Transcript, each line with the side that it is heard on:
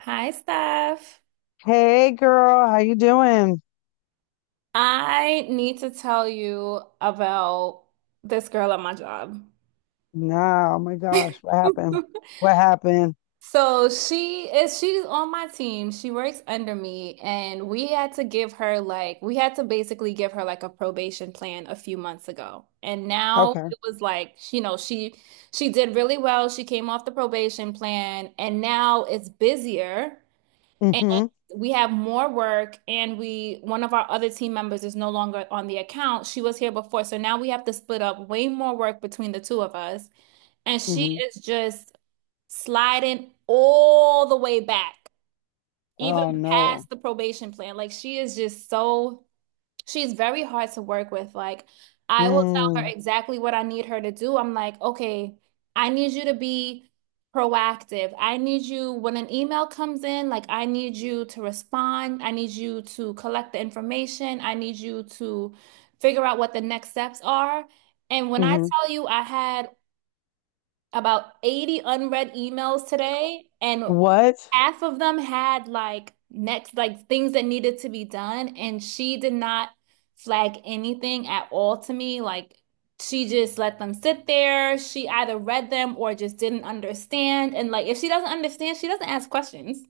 right: Hi, Steph.
left: Hey girl, how you doing?
right: I need to tell you about this girl at my job.
left: No, oh my gosh, what happened? What happened?
right: She's on my team. She works under me, and we had to give her like we had to basically give her like a probation plan a few months ago. And now
left: Okay.
right: it was like, you know, she did really well. She came off the probation plan, and now it's busier.
left: Mm-hmm.
right: We have more work, and we one of our other team members is no longer on the account. She was here before, so now we have to split up way more work between the two of us. And she
left: Mm-hmm.
right: is just sliding all the way back, even
left: Oh no.
right: past the probation plan. Like she is just so She's very hard to work with. Like, I will tell her
left: Mm,
right: exactly what I need her to do. I'm like, okay, I need you to be proactive. I need you, when an email comes in, like, I need you to respond. I need you to collect the information. I need you to figure out what the next steps are. And when I
left: mm-hmm.
right: tell you I had about 80 unread emails today, and
left: What?
right: half of them had like things that needed to be done. And she did not flag anything at all to me. Like she just let them sit there. She either read them or just didn't understand. And like if she doesn't understand, she doesn't ask questions.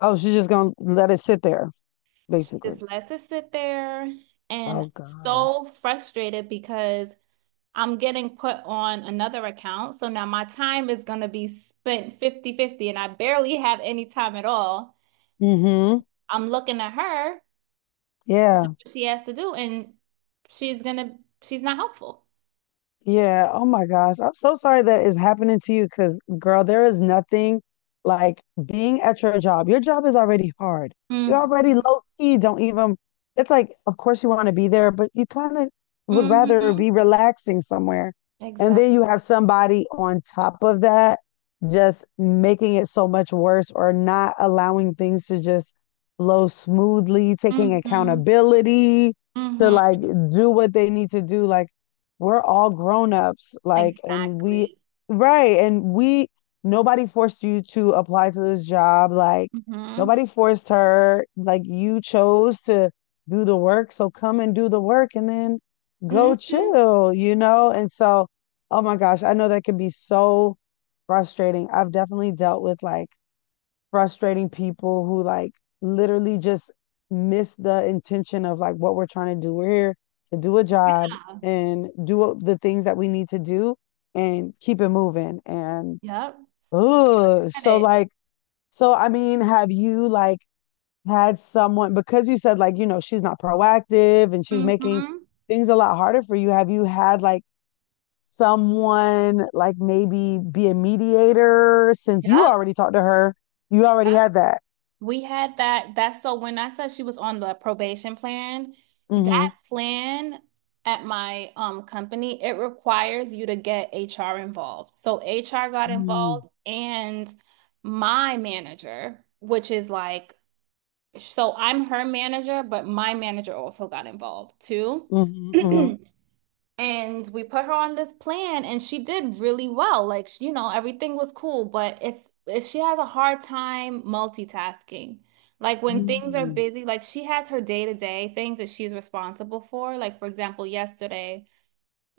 left: Oh, she's just gonna let it sit there,
right: She
left: basically.
right: just lets it sit there. And I'm
left: Oh gosh.
right: so frustrated because I'm getting put on another account. So now my time is going to be spent 50-50, and I barely have any time at all.
left: Mm-hmm.
right: I'm looking at her, what
left: Yeah.
right: she has to do, and she's going to, she's not helpful.
left: Yeah. Oh my gosh, I'm so sorry that is happening to you because, girl, there is nothing like being at your job. Your job is already hard. You're
right: Mm-hmm.
left: already low key. Don't even, It's like, of course, you want to be there, but you kind of would rather
right: Mm-hmm.
left: be relaxing somewhere. And
right: Exactly.
left: then you have somebody on top of that just making it so much worse, or not allowing things to just flow smoothly, taking
right: Mm-hmm.
left: accountability to
right: Mm-hmm.
left: like do what they need to do. Like, we're all grown-ups, like,
right: Exactly.
left: right, nobody forced you to apply to this job, like,
right: Mm-hmm.
left: nobody forced her, like, you chose to do the work, so come and do the work and then go
right: Mm-hmm.
left: chill, you know? And so, oh my gosh, I know that can be so frustrating. I've definitely dealt with like frustrating people who like literally just miss the intention of like what we're trying to do. We're here to do a job
right: Yeah.
left: and do the things that we need to do and keep it moving. And
right: Yep.
left: ugh,
right: Get
left: so
right: it.
left: like, so I mean, have you like had someone, because you said like, you know, she's not proactive and she's making
right: Mm-hmm.
left: things a lot harder for you. Have you had like someone like maybe be a mediator since you
right: Yep.
left: already talked to her? You already had that.
right: We had that. That's, so when I said she was on the probation plan,
left: Hmm.
right: that plan at my company, it requires you to get HR involved. So HR got
left: Mm,
right: involved, and my manager, which is like, so I'm her manager, but my manager also got involved too.
left: mhm, mhm,
right: And we put her on this plan and she did really well. Like, you know, everything was cool, but it's she has a hard time multitasking. Like when things are
left: mm,
right: busy, like she has her day-to-day things that she's responsible for. Like for example, yesterday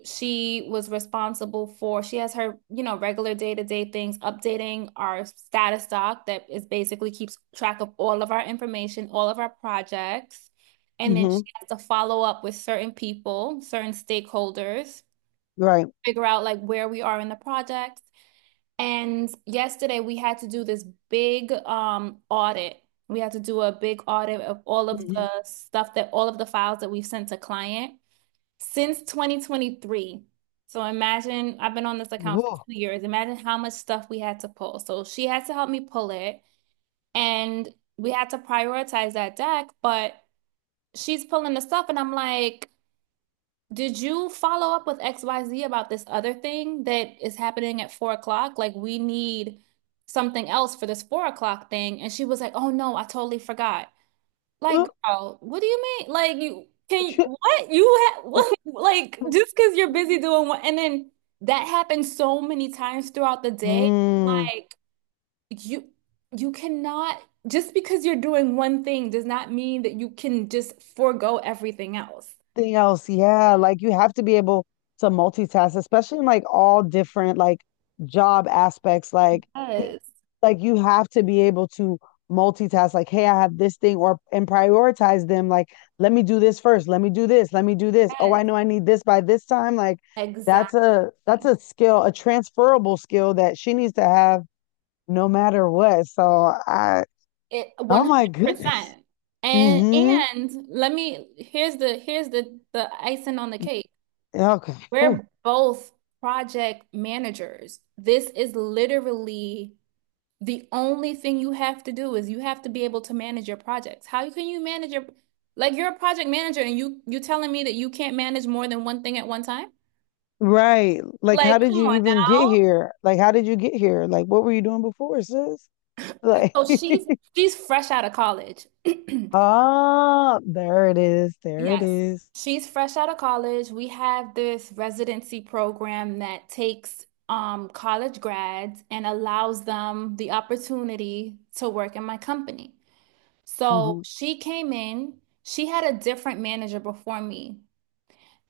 right: she was responsible for, she has her, you know, regular day-to-day things, updating our status doc that is basically keeps track of all of our information, all of our projects, and then she
left: mhm,
right: has to follow up with certain people, certain stakeholders,
left: right.
right: figure out like where we are in the project. And yesterday we had to do this big audit. We had to do a big audit of all of
left: Mm-hmm.
right: the stuff, that all of the files that we've sent to client since 2023. So imagine I've been on this account for two
left: Oh,
right: years. Imagine how much stuff we had to pull. So she had to help me pull it, and we had to prioritize that deck, but she's pulling the stuff, and I'm like, did you follow up with XYZ about this other thing that is happening at 4 o'clock? Like, we need something else for this 4 o'clock thing. And she was like, oh no, I totally forgot. Like,
left: uh,
right: girl, what do you mean? Like, you can you,
left: shit.
right: what you have
left: Oh,
right: like just because you're
left: yeah.
right: busy doing what, and then that happens so many times throughout the day.
left: Mm.
right: Like, you you cannot, just because you're doing one thing, does not mean that you can just forego everything else.
left: Thing else, yeah, like you have to be able to multitask, especially in like all different like job aspects. Like, y-
right: Yes.
left: like you have to be able to multitask. Like, hey, I have this thing, or and prioritize them. Like, let me do this first. Let me do this. Let me do this. Oh,
right: Yes,
left: I know I need this by this time. Like, that's
right: exactly.
left: a that's a skill, a transferable skill that she needs to have no matter what. So I,
right: It
left: oh my goodness.
right: 100%. And
left: Mm-hmm.
right: and let me, here's the the icing on the cake.
left: Okay. Oof.
right: We're both project managers. This is literally the only thing you have to do, is you have to be able to manage your projects. How can you manage your Like you're a project manager and you telling me that you can't manage more than one thing at one time?
left: Right. Like, how
right: Like,
left: did
right: come
left: you
right: on
left: even get
right: now.
left: here? Like, how did you get here? Like, what were you doing before, sis? Like,
right: So she's she's fresh out of college.
left: ah, there it is. There it
right: Yes.
left: is.
right: She's fresh out of college. We have this residency program that takes college grads and allows them the opportunity to work in my company. So
left: Mm-hmm.
right: she came in, she had a different manager before me.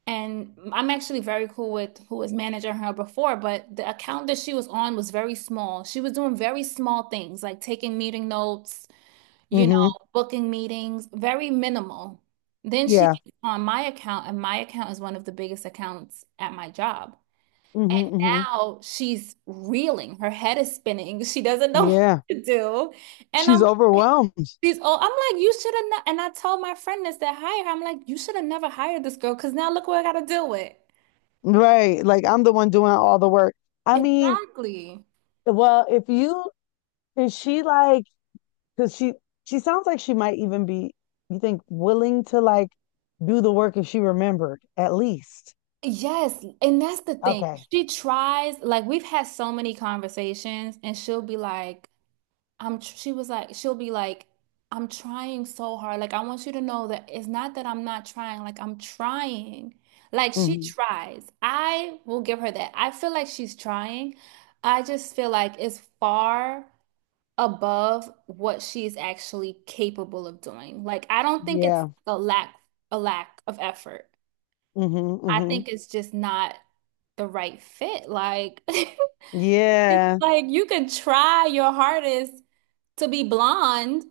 right: And I'm actually very cool with who was managing her before, but the account that she was on was very small. She was doing very small things like taking meeting notes, you know,
left: Mm-hmm.
right: booking meetings, very minimal. Then she
left: Yeah.
right: gets on my account, and my account is one of the biggest accounts at my job.
left: Mm-hmm. Hmm.
right: Now she's reeling, her head is spinning, she doesn't know what
left: Yeah.
right: to do. And
left: She's
right: I'm like,
left: overwhelmed.
right: she's all, I'm like, you should have, and I told my friend this, that hired her, I'm like, you should have never hired this girl because now look what I got to deal with.
left: Right. Like, I'm the one doing all the work. I mean,
right: Exactly.
left: well, if you, is she like, because she sounds like she might even be, you think, willing to like do the work if she remembered, at least.
right: Yes, and that's the thing.
left: Okay.
right: She tries, like, we've had so many conversations, and she'll be like, I'm tr- she was like she'll be like I'm trying so hard. Like I want you to know that it's not that I'm not trying. Like I'm trying. Like she
left: Hmm.
right: tries. I will give her that. I feel like she's trying. I just feel like it's far above what she's actually capable of doing. Like I don't think it's
left: Yeah.
right: a lack of effort.
left: Mm-hmm,
right: I
left: mm-hmm.
right: think it's just not the right fit. Like it's
left: Yeah,
right: like you can try your hardest to be blonde,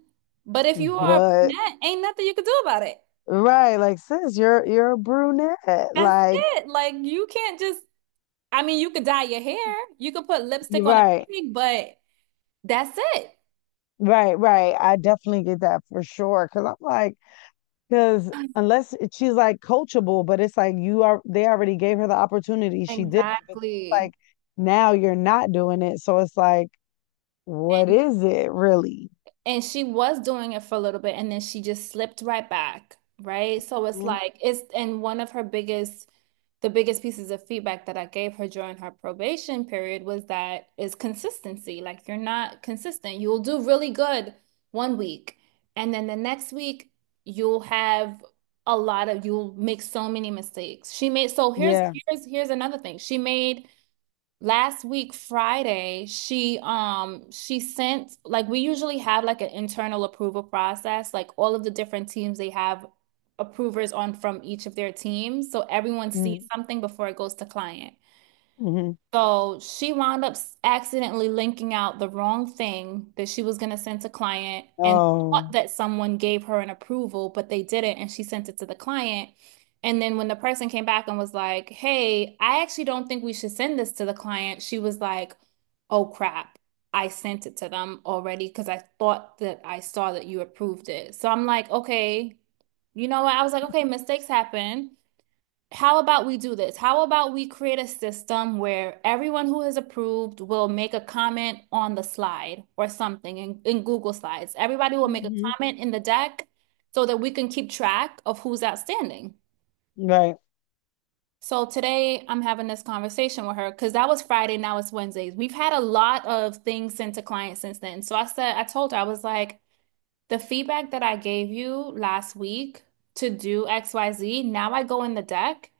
right: but if you are a
left: but
right: brunette, ain't nothing you can do about it.
left: right, like sis, you're a brunette.
right: That's
left: Like
right: it. Like you can't just, I mean, you could dye your hair, you could put lipstick
left: you're
right: on a
left: right,
right: pig, but that's it.
left: right, right. I definitely get that for sure. Cause I'm like, cause unless it- she's like coachable, but it's like you are they already gave her the opportunity. She didn't, but it's
right: Exactly.
left: like now you're not doing it. So it's like, what is it really?
right: And she was doing it for a little bit and then she just slipped right back, right? So it's
left: Mhm.
right: like it's and one of her biggest the biggest pieces of feedback that I gave her during her probation period was that, is consistency. Like you're not consistent. You'll do really good one week and then the next week you'll have a lot of you'll make so many mistakes. She made so here's
left: Yeah.
right: here's here's another thing. She made last week Friday, she sent, like we usually have like an internal approval process, like all of the different teams, they have approvers on from each of their teams, so everyone sees
left: Mm-hmm,
right: something before it goes to client.
left: mm-hmm.
right: So she wound up accidentally linking out the wrong thing that she was going to send to client and
left: Oh.
right: thought that someone gave her an approval, but they didn't, and she sent it to the client. And then when the person came back and was like, "Hey, I actually don't think we should send this to the client," she was like, "Oh crap, I sent it to them already because I thought that I saw that you approved it." So I'm like, "Okay, you know what?" I was like, "Okay, mistakes happen." How about we do this? How about we create a system where everyone who is approved will make a comment on the slide or something in Google Slides? Everybody will make a
left: Hmm.
right: comment in the deck so that we can keep track of who's outstanding.
left: Right.
right: So today I'm having this conversation with her because that was Friday, now it's Wednesdays. We've had a lot of things sent to clients since then. So I said, I told her, I was like, the feedback that I gave you last week to do XYZ, now I go in the deck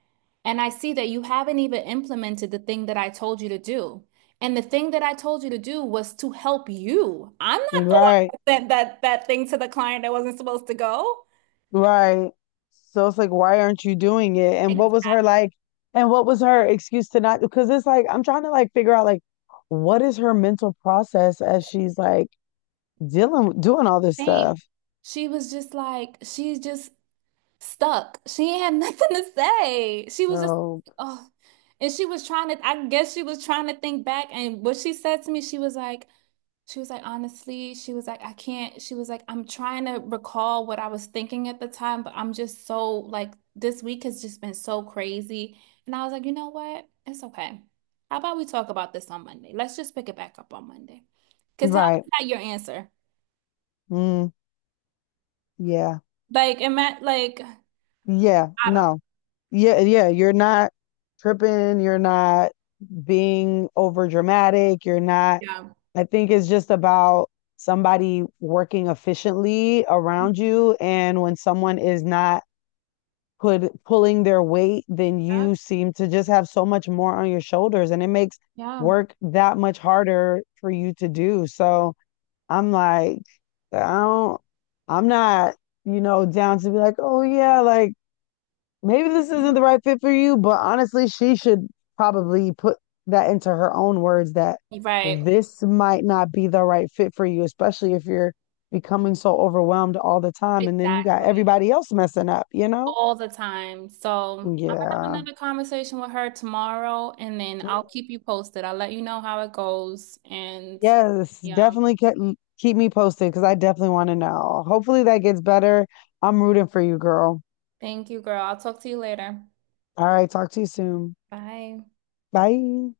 right: and I see that you haven't even implemented the thing that I told you to do. And the thing that I told you to do was to help you. I'm not the
left: Right.
right: one that sent that thing to the client that wasn't supposed to go.
left: Right. So it's like, why aren't you doing it? And
right: Like,
left: what was her like? And what was her excuse to not? Because it's like, I'm trying to like figure out like, what is her mental process as she's like dealing, doing all this
right: Same.
left: stuff?
right: She was just like, she's just stuck. She ain't had nothing to say. She was just,
left: So
right: oh. And she was trying to, I guess she was trying to think back. And what she said to me, she was like, honestly, she was like, I can't. She was like, I'm trying to recall what I was thinking at the time, but I'm just so like, this week has just been so crazy. And I was like, you know what? It's okay. How about we talk about this on Monday? Let's just pick it back up on Monday. Because how
left: right.
right: is that your answer?
left: Mm, yeah.
right: Like, it meant like,
left: Yeah.
right: I don't know.
left: No. Yeah. Yeah. You're not tripping. You're not being over dramatic. You're not,
right: Yeah.
left: I think it's just about somebody working efficiently around
right: Mhm.
left: you. And when someone is not, could pulling their weight, then
right: Yep.
left: you seem to just have so much more on your shoulders and it makes
right: Yeah.
left: work that much harder for you to do. So I'm like, I don't, I'm not, you know, down to be like, oh yeah, like maybe this isn't
right: Mhm.
left: the right fit for you. But honestly, she should probably put that into her own words, that
right: Right.
left: this might not be the right fit for you, especially if you're becoming so overwhelmed all the time. And then you got
right: Exactly.
left: everybody else messing up, you know?
right: All the time. So I'm gonna have
left: Yeah.
right: another conversation with her tomorrow and then
left: Mm,
right: I'll keep you posted. I'll let you know how it goes. And
left: yes,
right: yeah,
left: definitely ke- keep me posted because I definitely want to know. Hopefully that gets better. I'm rooting for you, girl.
right: thank you, girl. I'll talk to you later.
left: All right, talk to you soon.
right: Bye.
left: Bye.